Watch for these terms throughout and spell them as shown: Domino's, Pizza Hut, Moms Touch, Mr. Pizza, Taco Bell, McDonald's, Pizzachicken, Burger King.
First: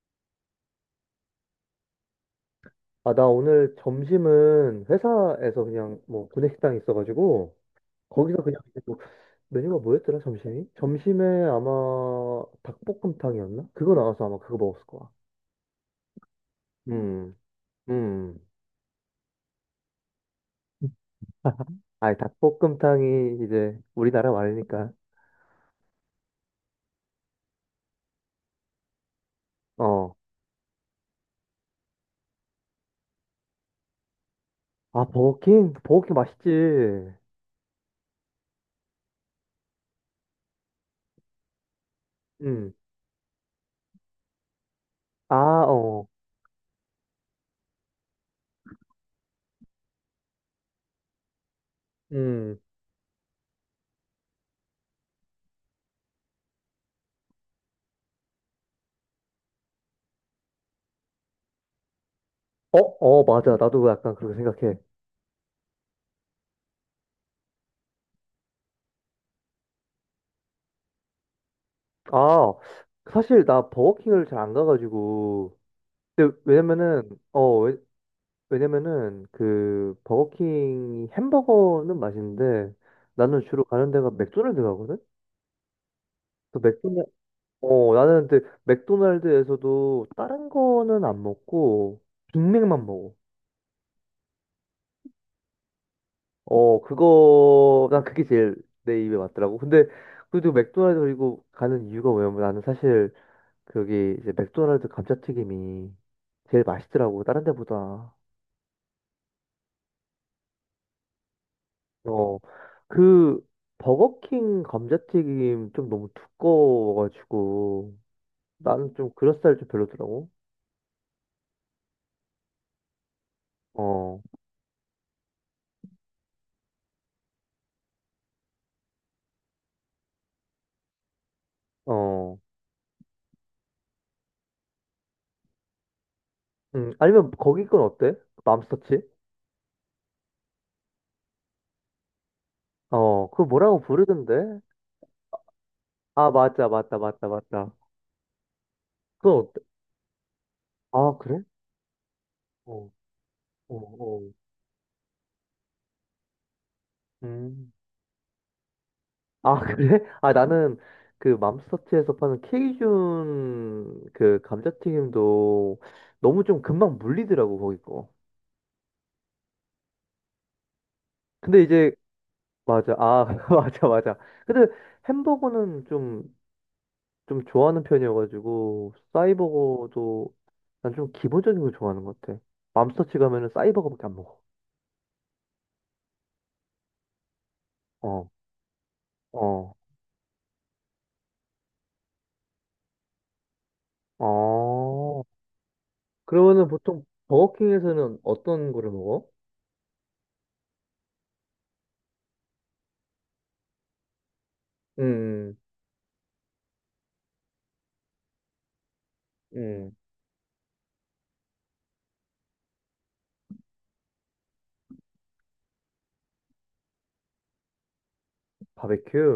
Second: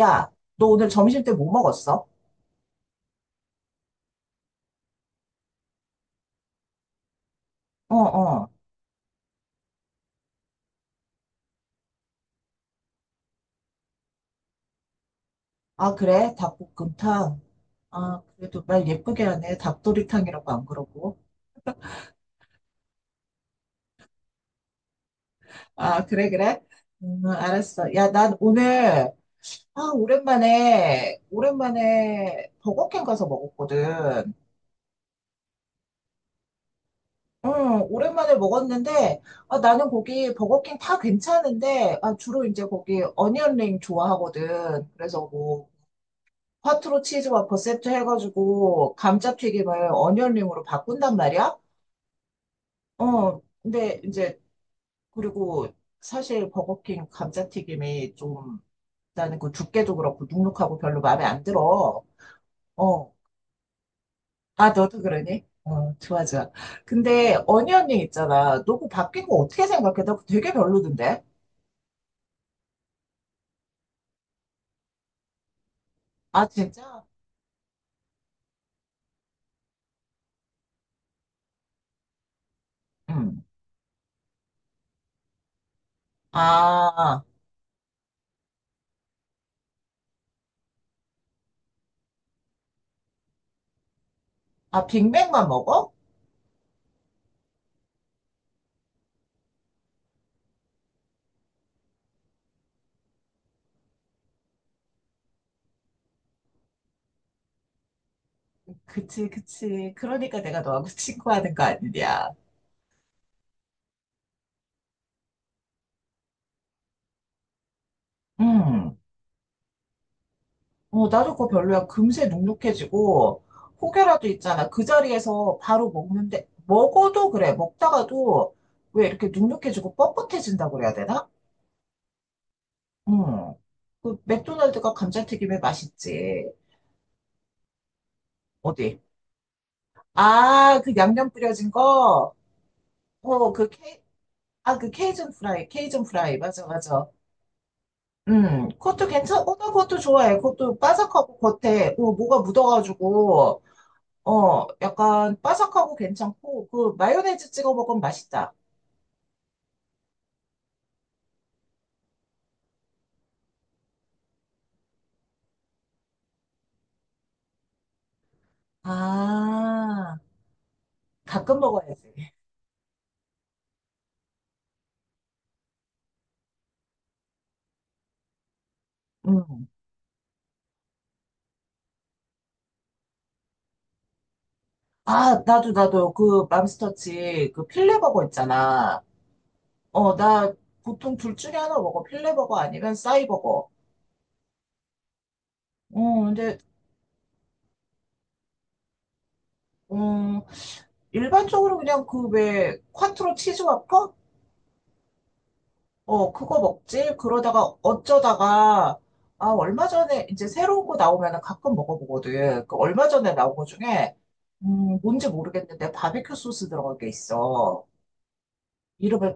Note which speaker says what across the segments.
Speaker 1: 야, 너 오늘 점심 때 뭐 먹었어?
Speaker 2: 아, 나 오늘 점심은 회사에서 그냥 뭐 구내식당이 있어가지고
Speaker 1: 어,
Speaker 2: 거기서
Speaker 1: 어.
Speaker 2: 그냥 이제 뭐 메뉴가 뭐였더라 점심이? 점심에 아마 닭볶음탕이었나? 그거 나와서 아마 그거 먹었을 거야.
Speaker 1: 아, 그래?
Speaker 2: 음.
Speaker 1: 닭볶음탕. 아,
Speaker 2: 음.
Speaker 1: 그래도 말 예쁘게 하네. 닭도리탕이라고 안 그러고.
Speaker 2: 아니 닭볶음탕이 이제 우리나라 말이니까.
Speaker 1: 아, 그래, 그래? 알았어. 야, 난 오늘, 아,
Speaker 2: 어.
Speaker 1: 오랜만에 버거킹 가서 먹었거든.
Speaker 2: 아 버거킹? 버거킹 맛있지.
Speaker 1: 응, 오랜만에 먹었는데, 아, 나는 거기 버거킹 다 괜찮은데, 아, 주로 이제
Speaker 2: 음.
Speaker 1: 거기 어니언링 좋아하거든. 그래서
Speaker 2: 아,
Speaker 1: 뭐,
Speaker 2: 어.
Speaker 1: 화투로 치즈와 버셉트 해가지고 감자튀김을 어니언링으로 바꾼단 말이야?
Speaker 2: 음.
Speaker 1: 어, 근데 이제, 그리고 사실 버거킹 감자튀김이 좀, 나는 그 두께도 그렇고 눅눅하고 별로 마음에 안 들어.
Speaker 2: 어,
Speaker 1: 어,
Speaker 2: 어, 맞아. 나도 약간 그렇게
Speaker 1: 아,
Speaker 2: 생각해.
Speaker 1: 너도 그러니? 어, 좋아, 좋아. 근데 어니언링 있잖아. 너 그거 바뀐 거 어떻게 생각해? 나 그거 되게 별로던데?
Speaker 2: 아, 사실 나 버거킹을 잘 안 가가지고. 근데
Speaker 1: 아,
Speaker 2: 왜냐면은
Speaker 1: 진짜?
Speaker 2: 어 왜냐면은 그 버거킹 햄버거는 맛있는데 나는
Speaker 1: 응.
Speaker 2: 주로 가는 데가 맥도날드 가거든? 또 맥도날
Speaker 1: 아,
Speaker 2: 어 나는 근데 맥도날드에서도 다른 거는 안 먹고 빅맥만 먹어.
Speaker 1: 아, 빅맥만 먹어?
Speaker 2: 어, 그거 난 그게 제일 내 입에 맞더라고. 근데 그래도 맥도날드 그리고 가는 이유가 뭐냐면 나는 사실 거기 이제 맥도날드 감자튀김이 제일 맛있더라고 다른 데보다.
Speaker 1: 그치, 그치. 그러니까 내가 너하고 친구하는 거 아니냐.
Speaker 2: 어, 그 버거킹 감자튀김 좀 너무 두꺼워가지고 나는
Speaker 1: 음.
Speaker 2: 좀 그럴싸할 좀 별로더라고.
Speaker 1: 어, 나도 그거 별로야. 금세 눅눅해지고,
Speaker 2: 어,
Speaker 1: 혹여라도 있잖아. 그 자리에서 바로 먹는데, 먹어도 그래. 먹다가도 왜 이렇게 눅눅해지고 뻣뻣해진다고 그래야 되나?
Speaker 2: 어,
Speaker 1: 응. 그 맥도날드가 감자튀김에 맛있지.
Speaker 2: 아니면 거기 건 어때?
Speaker 1: 어디?
Speaker 2: 맘스터치?
Speaker 1: 아, 그 양념 뿌려진 거?
Speaker 2: 어, 그거
Speaker 1: 어, 그
Speaker 2: 뭐라고
Speaker 1: 케이,
Speaker 2: 부르던데?
Speaker 1: 아, 그 케이준 프라이, 케이준
Speaker 2: 아,
Speaker 1: 프라이. 맞아,
Speaker 2: 맞아, 맞다,
Speaker 1: 맞아.
Speaker 2: 맞다, 맞다.
Speaker 1: 그것도 괜찮,
Speaker 2: 그건
Speaker 1: 어,
Speaker 2: 어때?
Speaker 1: 나 그것도 좋아해. 그것도
Speaker 2: 아,
Speaker 1: 바삭하고
Speaker 2: 그래?
Speaker 1: 겉에, 어, 뭐가
Speaker 2: 어,
Speaker 1: 묻어가지고,
Speaker 2: 어, 어.
Speaker 1: 어, 약간 바삭하고 괜찮고, 그 마요네즈
Speaker 2: 음.
Speaker 1: 찍어 먹으면 맛있다.
Speaker 2: 아, 그래? 아, 나는 그 맘스터치에서 파는 케이준 그 감자튀김도 너무 좀 금방 물리더라고, 거기 거.
Speaker 1: 아, 가끔
Speaker 2: 근데 이제
Speaker 1: 먹어야지.
Speaker 2: 맞아. 아, 맞아, 맞아. 근데 햄버거는 좀, 좀 좋아하는 편이어가지고,
Speaker 1: 음.
Speaker 2: 싸이버거도 난 좀 기본적인 걸 좋아하는 것 같아. 맘스터치 가면은 싸이버거밖에 안 먹어.
Speaker 1: 아, 나도, 나도, 그, 맘스터치, 그, 필레버거
Speaker 2: 어,
Speaker 1: 있잖아.
Speaker 2: 어,
Speaker 1: 어, 나, 보통 둘 중에 하나 먹어. 필레버거 아니면 싸이버거.
Speaker 2: 어.
Speaker 1: 어, 근데,
Speaker 2: 그러면은 보통 버거킹에서는 어떤 거를 먹어?
Speaker 1: 음, 일반적으로 그냥 그, 왜, 콰트로 치즈 와퍼?
Speaker 2: 음.
Speaker 1: 어, 그거 먹지? 그러다가 어쩌다가, 아, 얼마
Speaker 2: 음.
Speaker 1: 전에, 이제 새로운 거 나오면 가끔 먹어보거든. 그 얼마 전에 나온 거 중에, 뭔지 모르겠는데, 바베큐 소스 들어간 게 있어.
Speaker 2: 바베큐?
Speaker 1: 이름을,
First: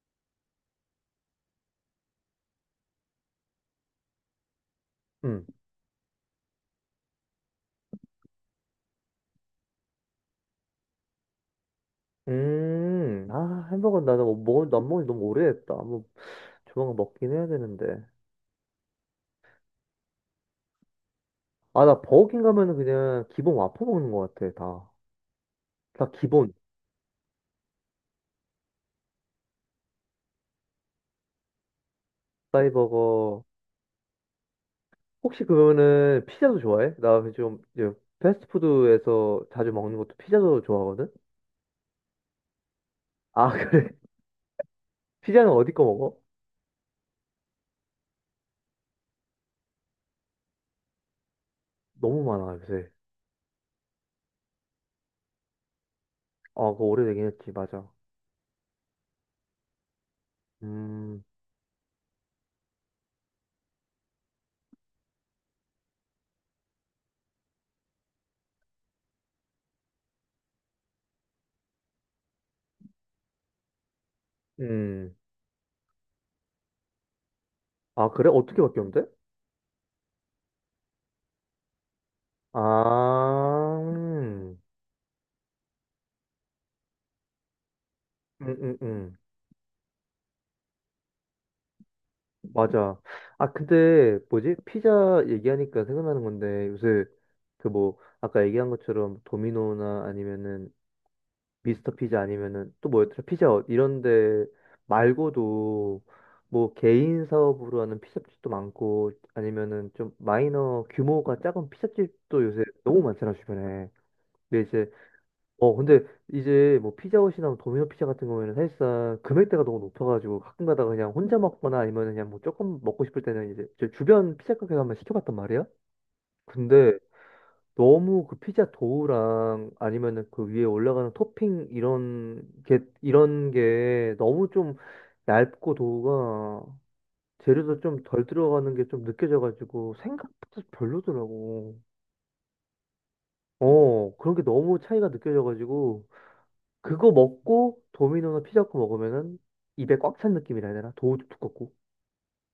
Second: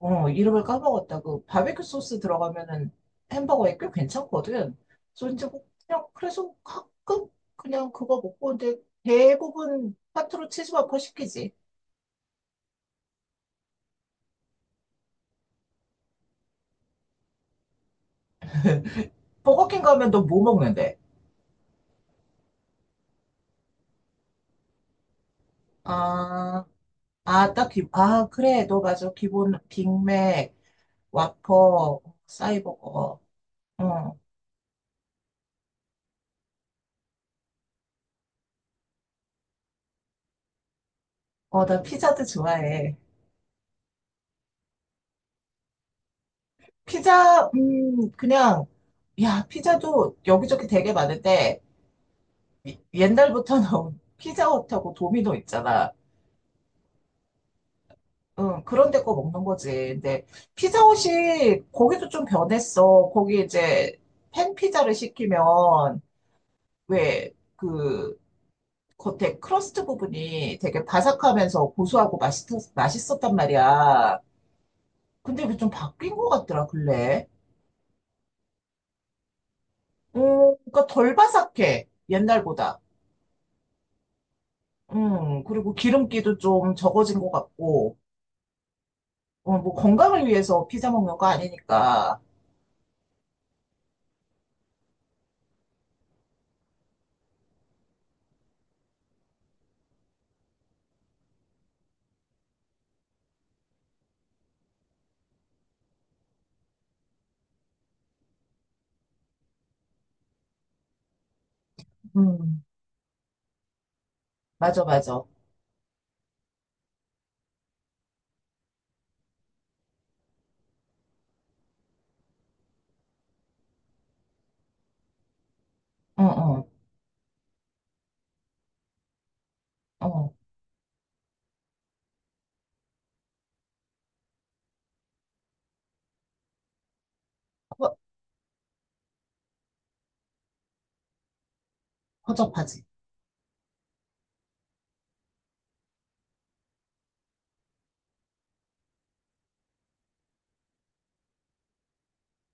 Speaker 1: 어, 이름을 까먹었다. 그 바베큐 소스 들어가면은 햄버거에 꽤 괜찮거든. 그래서 이제
Speaker 2: 음.
Speaker 1: 뭐 그냥, 그래서 가끔 그냥 그거 먹고, 근데 대부분 파트로 치즈버거 시키지.
Speaker 2: 음. 아, 햄버거 나는 뭐 난 먹은 지 너무 오래됐다. 뭐, 조만간 먹긴 해야 되는데.
Speaker 1: 버거킹 가면 너 뭐 먹는데?
Speaker 2: 아, 나 버거킹 가면은 그냥 기본 와퍼 먹는 것 같아, 다. 다 기본.
Speaker 1: 아, 아, 딱히, 아, 그래, 너 맞아. 기본 빅맥, 와퍼, 사이버거.
Speaker 2: 사이버거.
Speaker 1: 어,
Speaker 2: 혹시 그거는 피자도 좋아해? 나 좀 이제 패스트푸드에서 자주 먹는 것도 피자도 좋아하거든?
Speaker 1: 어, 나 피자도 좋아해.
Speaker 2: 아, 그래? 피자는 어디 거 먹어?
Speaker 1: 피자, 그냥, 야, 피자도 여기저기 되게 많은데,
Speaker 2: 너무 많아,
Speaker 1: 이-
Speaker 2: 요새.
Speaker 1: 옛날부터 나온 피자헛하고 도미노 있잖아.
Speaker 2: 아, 그거 오래되긴 했지, 맞아.
Speaker 1: 응, 그런 데 거 먹는 거지. 근데
Speaker 2: 음.
Speaker 1: 피자헛이 거기도 좀 변했어. 거기 이제 팬피자를 시키면, 왜, 그, 겉에 크러스트 부분이 되게 바삭하면서 고소하고 맛있, 맛있었단 말이야.
Speaker 2: 음.
Speaker 1: 근데 이게 좀 바뀐 것 같더라, 근래.
Speaker 2: 아, 그래? 어떻게 바뀌었는데?
Speaker 1: 어, 그러니까 덜 바삭해, 옛날보다.
Speaker 2: 아. 음.
Speaker 1: 그리고 기름기도 좀 적어진 것 같고,
Speaker 2: 음. 음.
Speaker 1: 어, 뭐 건강을 위해서 피자 먹는 거 아니니까.
Speaker 2: 맞아. 아, 근데 뭐지? 피자 얘기하니까 생각나는 건데 요새 그 뭐 아까 얘기한 것처럼 도미노나 아니면은 미스터 피자 아니면은 또 뭐였더라? 피자헛 이런 데 말고도 뭐 개인 사업으로 하는 피자집도 많고 아니면은 좀 마이너 규모가 작은 피자집도
Speaker 1: 음,
Speaker 2: 요새 너무 많잖아 주변에. 근데
Speaker 1: 맞아,
Speaker 2: 이제
Speaker 1: 맞아.
Speaker 2: 근데 이제 뭐 피자헛이나 도미노 피자 같은 경우에는 사실상 금액대가 너무 높아가지고 가끔 가다가 그냥 혼자 먹거나 아니면 그냥 뭐 조금 먹고 싶을 때는 이제 제 주변 피자 가게 가면 시켜봤단 말이야.
Speaker 1: 응, 응,
Speaker 2: 근데 너무 그 피자 도우랑 아니면은
Speaker 1: 어,
Speaker 2: 그 위에 올라가는 토핑 이런 게 너무 좀 얇고 도우가 재료도
Speaker 1: 허,
Speaker 2: 좀 덜 들어가는 게 좀 느껴져가지고 생각보다 별로더라고.
Speaker 1: 허접하지.
Speaker 2: 어, 그런 게 너무 차이가 느껴져가지고 그거 먹고 도미노나 피자 먹고 먹으면은 입에 꽉 찬 느낌이라 해야 되나? 도우도 두껍고.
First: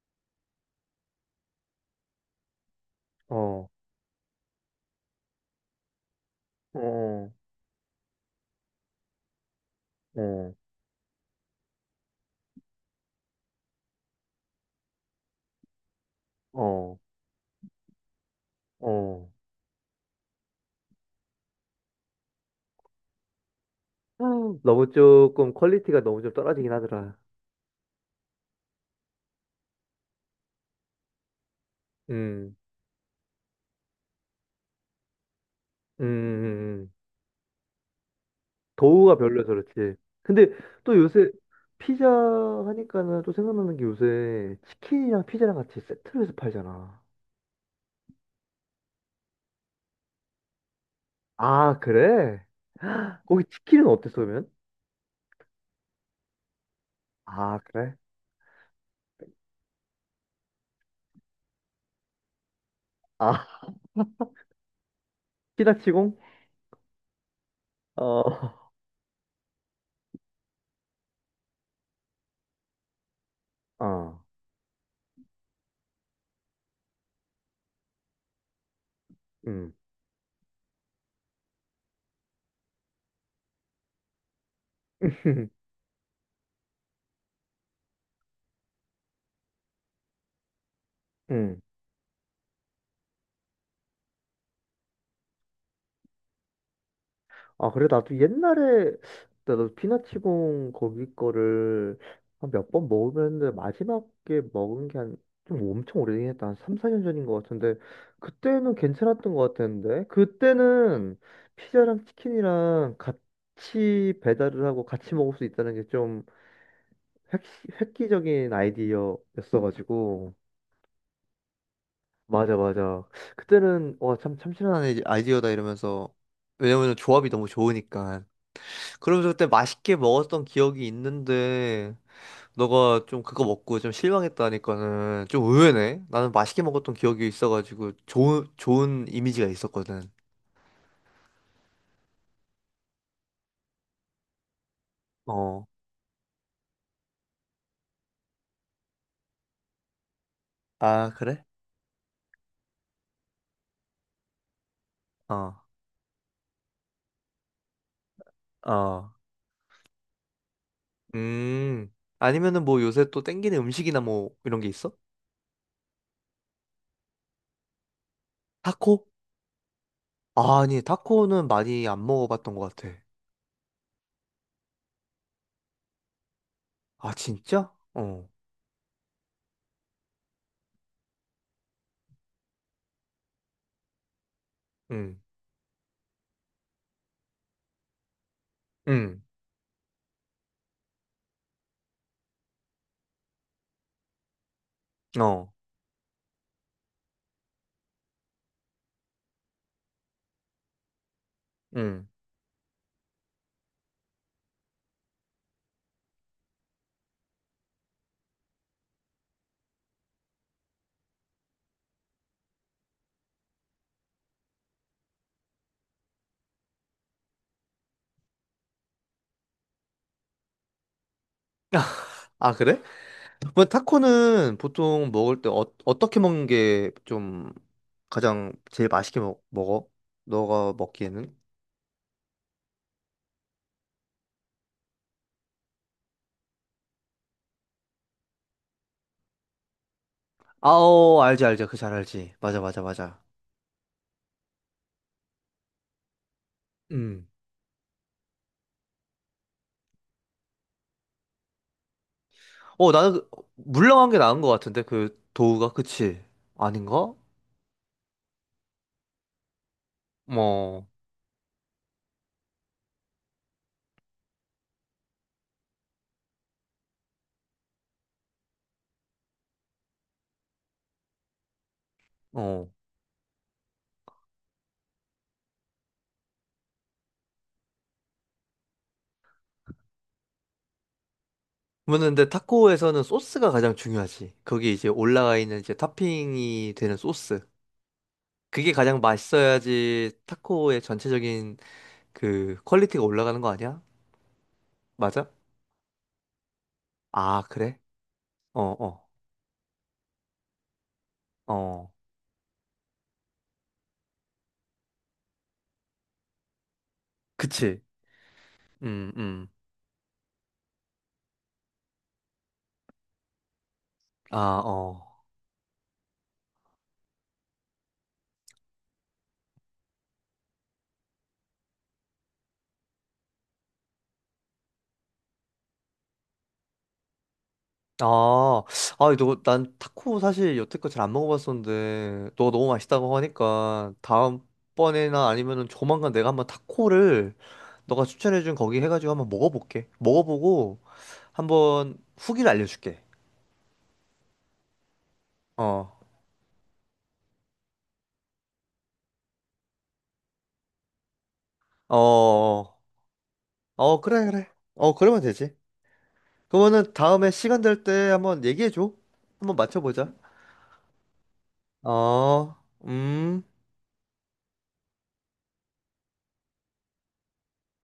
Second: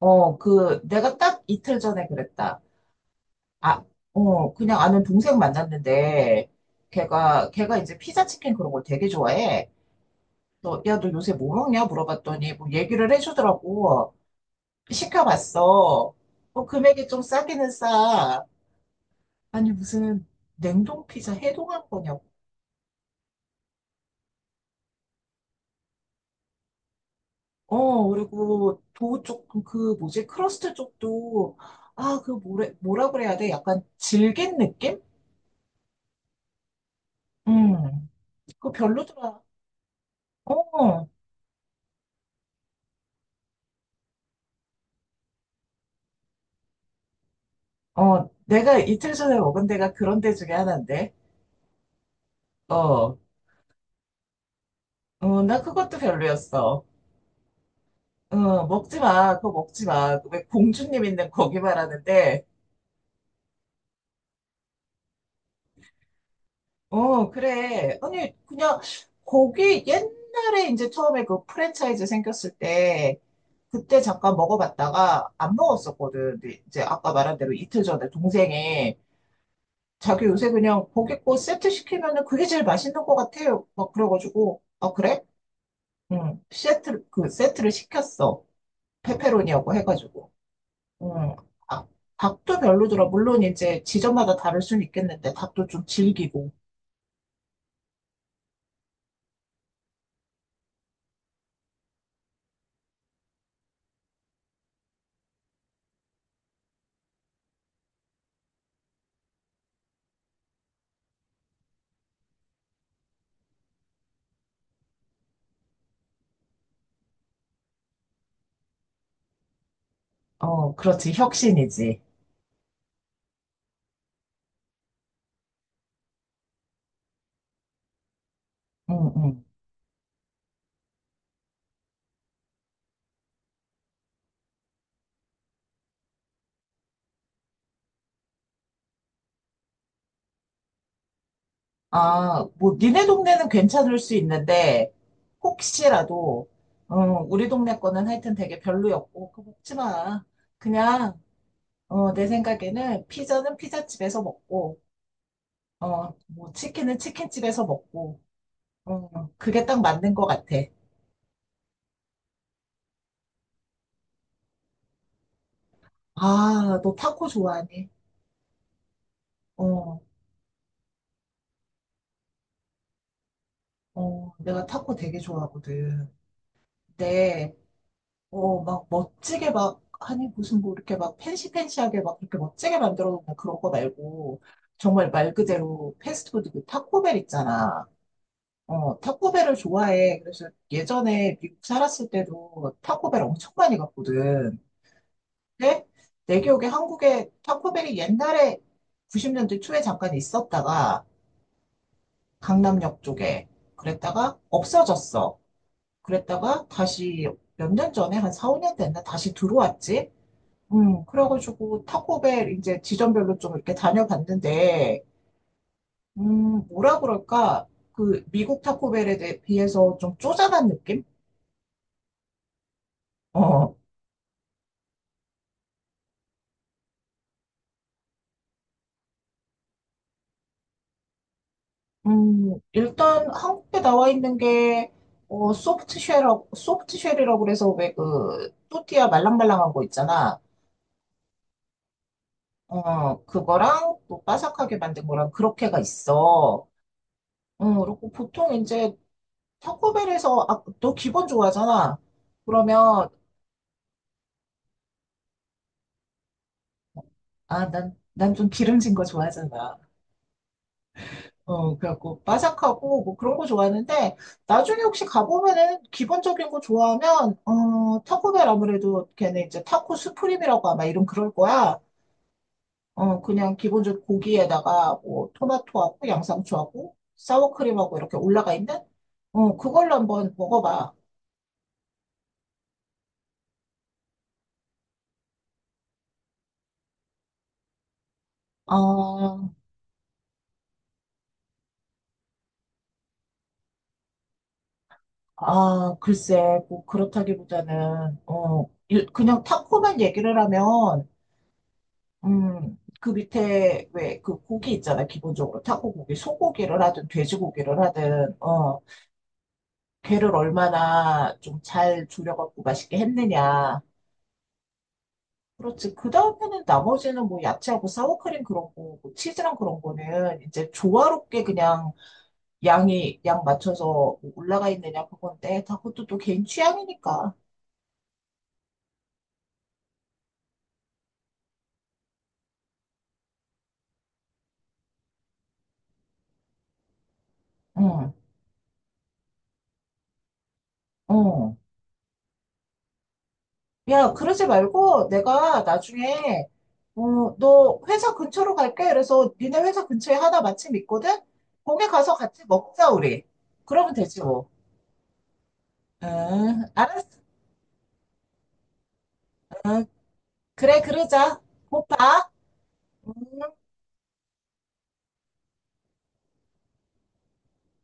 Speaker 1: 어, 그, 내가 딱 이틀 전에 그랬다.
Speaker 2: 어.
Speaker 1: 아, 어, 그냥 아는 동생 만났는데,
Speaker 2: 어.
Speaker 1: 걔가 이제 피자 치킨 그런 걸 되게 좋아해.
Speaker 2: 어.
Speaker 1: 너, 야, 너 요새 뭐 먹냐? 물어봤더니, 뭐 얘기를 해주더라고. 시켜봤어. 뭐
Speaker 2: 어.
Speaker 1: 금액이 좀 싸기는 싸.
Speaker 2: 어.
Speaker 1: 아니, 무슨 냉동 피자 해동한 거냐고.
Speaker 2: 너무 조금 퀄리티가 너무 좀 떨어지긴 하더라.
Speaker 1: 어, 그리고 도우 쪽, 그 뭐지, 크러스트 쪽도, 아, 그
Speaker 2: 음.
Speaker 1: 뭐래, 뭐라 그래야 돼? 약간 질긴 느낌?
Speaker 2: 음. 음. 음.
Speaker 1: 음, 그거
Speaker 2: 더우가
Speaker 1: 별로더라.
Speaker 2: 별로여서 그렇지. 근데 또
Speaker 1: 어.
Speaker 2: 요새 피자 하니까는 또 생각나는 게 요새 치킨이랑 피자랑 같이 세트로 해서 팔잖아.
Speaker 1: 어, 내가 이틀 전에 먹은 데가 그런 데 중에 하나인데.
Speaker 2: 아, 그래?
Speaker 1: 어,
Speaker 2: 거기 치킨은 어땠어, 그러면?
Speaker 1: 어, 나 그것도 별로였어.
Speaker 2: 아, 그래?
Speaker 1: 어, 먹지 마. 그거 먹지 마. 그왜 공주님 있는 거기 말하는데.
Speaker 2: 아, 피자치공?
Speaker 1: 어, 그래.
Speaker 2: 어,
Speaker 1: 아니, 그냥 거기 옛날에 이제 처음에 그 프랜차이즈 생겼을 때 그때
Speaker 2: 어,
Speaker 1: 잠깐 먹어봤다가 안 먹었었거든. 근데 이제 아까 말한 대로 이틀 전에 동생이
Speaker 2: 음,
Speaker 1: 자기 요새 그냥 고기 고 세트 시키면은 그게 제일 맛있는 것 같아요. 막 그래가지고, 아, 그래? 응, 세트, 그 세트를 시켰어. 페페로니하고 해가지고. 응,
Speaker 2: 음.
Speaker 1: 아, 닭도 별로더라. 물론 이제 지점마다 다를 수는 있겠는데, 닭도 좀 질기고.
Speaker 2: 아, 그래, 나도 옛날에, 나도 피나치공 거기 거를 한 몇 번 먹으면서 마지막에 먹은 게 한, 좀 엄청 오래되긴 했다. 한 3, 4년 전인 것 같은데, 그때는 괜찮았던 것 같았는데, 그때는 피자랑 치킨이랑 같이 배달을 하고 같이 먹을 수 있다는 게 좀 획기적인 아이디어였어가지고,
Speaker 1: 어, 그렇지. 혁신이지.
Speaker 2: 맞아, 맞아. 그때는, 와, 참, 참신한 아이디어다 이러면서, 왜냐면 조합이 너무 좋으니까.
Speaker 1: 응,
Speaker 2: 그러면서
Speaker 1: 응.
Speaker 2: 그때 맛있게 먹었던 기억이 있는데, 너가 좀 그거 먹고 좀 실망했다니까는 좀 의외네. 나는 맛있게 먹었던 기억이 있어가지고 좋은 이미지가 있었거든.
Speaker 1: 아, 뭐, 니네 동네는 괜찮을 수 있는데,
Speaker 2: 어.
Speaker 1: 혹시라도, 어, 우리 동네 거는 하여튼 되게 별로였고, 그거 먹지 마.
Speaker 2: 아,
Speaker 1: 그냥,
Speaker 2: 그래?
Speaker 1: 어, 내 생각에는 피자는 피자집에서 먹고,
Speaker 2: 어.
Speaker 1: 어, 뭐, 치킨은 치킨집에서 먹고,
Speaker 2: 어.
Speaker 1: 어, 그게 딱 맞는 것 같아.
Speaker 2: 음. 아니면은 뭐 요새 또 땡기는 음식이나 뭐 이런 게 있어?
Speaker 1: 아, 너 타코 좋아하니?
Speaker 2: 타코?
Speaker 1: 어,
Speaker 2: 아, 아니, 타코는 많이 안 먹어봤던 것 같아.
Speaker 1: 어, 내가 타코 되게 좋아하거든.
Speaker 2: 아,
Speaker 1: 근데,
Speaker 2: 진짜? 어.
Speaker 1: 어, 막 멋지게 막, 아니, 무슨 뭐 이렇게 막 팬시팬시하게 막 그렇게 멋지게 만들어 놓는 그런 거 말고, 정말
Speaker 2: 응.
Speaker 1: 말 그대로 패스트푸드 그 타코벨 있잖아. 어,
Speaker 2: 응.
Speaker 1: 타코벨을 좋아해. 그래서 예전에 미국 살았을 때도 타코벨 엄청 많이 갔거든.
Speaker 2: 어.
Speaker 1: 근데 내 기억에 한국에 타코벨이 옛날에 90년대 초에 잠깐 있었다가,
Speaker 2: 응.
Speaker 1: 강남역 쪽에. 그랬다가 없어졌어. 그랬다가 다시 몇 년 전에 한 4, 5년 됐나 다시 들어왔지. 그래가지고 타코벨 이제 지점별로 좀 이렇게 다녀봤는데, 뭐라 그럴까? 그 미국 타코벨에 대해 비해서 좀 쪼잔한 느낌?
Speaker 2: 아, 그래? 뭐
Speaker 1: 어.
Speaker 2: 타코는 보통 먹을 때 어떻게 먹는 게 좀 가장 제일 맛있게 먹어? 너가 먹기에는?
Speaker 1: 일단 한국에 나와 있는 게 어, 소프트쉘이라고 그래서 왜 그 또띠아 말랑말랑한 거 있잖아.
Speaker 2: 아오, 알지, 알지. 그 잘 알지. 맞아, 맞아, 맞아.
Speaker 1: 어, 그거랑 또 바삭하게 만든 거랑 그렇게가 있어.
Speaker 2: 음.
Speaker 1: 응, 그리고 보통 이제 타코벨에서, 아, 너 기본 좋아하잖아.
Speaker 2: 어,
Speaker 1: 그러면,
Speaker 2: 나는 물렁한 게 나은 것 같은데 그 도우가 그치? 아닌가?
Speaker 1: 아, 난 좀 기름진 거 좋아하잖아.
Speaker 2: 뭐,
Speaker 1: 어, 그래갖고 바삭하고 뭐 그런 거 좋아하는데, 나중에 혹시 가보면은 기본적인 거 좋아하면, 어, 타코벨 아무래도 걔네 이제 타코 스프림이라고 아마 이름 그럴 거야.
Speaker 2: 어.
Speaker 1: 어, 그냥 기본적으로 고기에다가 뭐 토마토하고 양상추하고 사워크림하고 이렇게 올라가 있는? 어, 그걸로 한번 먹어봐.
Speaker 2: 그러면 근데 타코에서는 소스가 가장 중요하지. 거기 이제 올라가 있는 이제 토핑이 되는 소스. 그게 가장
Speaker 1: 아,
Speaker 2: 맛있어야지 타코의 전체적인 그 퀄리티가 올라가는 거 아니야? 맞아?
Speaker 1: 아, 글쎄, 뭐
Speaker 2: 아, 그래?
Speaker 1: 그렇다기보다는,
Speaker 2: 어,
Speaker 1: 어, 일-
Speaker 2: 어,
Speaker 1: 그냥 타코만 얘기를 하면,
Speaker 2: 어.
Speaker 1: 그 밑에 왜 그 고기 있잖아, 기본적으로. 타코 고기, 소고기를 하든 돼지고기를
Speaker 2: 그치.
Speaker 1: 하든, 어,
Speaker 2: 음. 음.
Speaker 1: 걔를 얼마나 좀 잘 졸여갖고 맛있게 했느냐.
Speaker 2: 아, 어.
Speaker 1: 그렇지. 그 다음에는 나머지는 뭐 야채하고 사워크림 그런 거, 뭐 치즈랑 그런 거는 이제 조화롭게 그냥 양이, 양 맞춰서 뭐 올라가 있느냐 그건데, 다 그것도 또 개인 취향이니까.
Speaker 2: 아, 아, 이너난 타코 사실 여태껏 잘 안 먹어봤었는데, 너가 너무 맛있다고 하니까, 다음번에나 아니면은 조만간 내가 한번 타코를 너가
Speaker 1: 응,
Speaker 2: 추천해준 거기 해가지고 한번 먹어볼게. 먹어보고,
Speaker 1: 응.
Speaker 2: 한번 후기를 알려줄게.
Speaker 1: 야, 그러지 말고 내가
Speaker 2: 어,
Speaker 1: 나중에, 어, 너 회사 근처로 갈게. 그래서 니네 회사 근처에 하나 마침 있거든? 거기
Speaker 2: 어,
Speaker 1: 가서 같이
Speaker 2: 어, 어,
Speaker 1: 먹자, 우리. 그러면
Speaker 2: 어,
Speaker 1: 되지,
Speaker 2: 그래,
Speaker 1: 뭐.
Speaker 2: 그래. 어, 그러면 되지.
Speaker 1: 응,
Speaker 2: 그러면은
Speaker 1: 알았어.
Speaker 2: 다음에 시간 될 때 한번 얘기해줘. 한번
Speaker 1: 응,
Speaker 2: 맞춰보자.
Speaker 1: 그래, 그러자. 곧 봐.
Speaker 2: 어,
Speaker 1: 응.
Speaker 2: 음.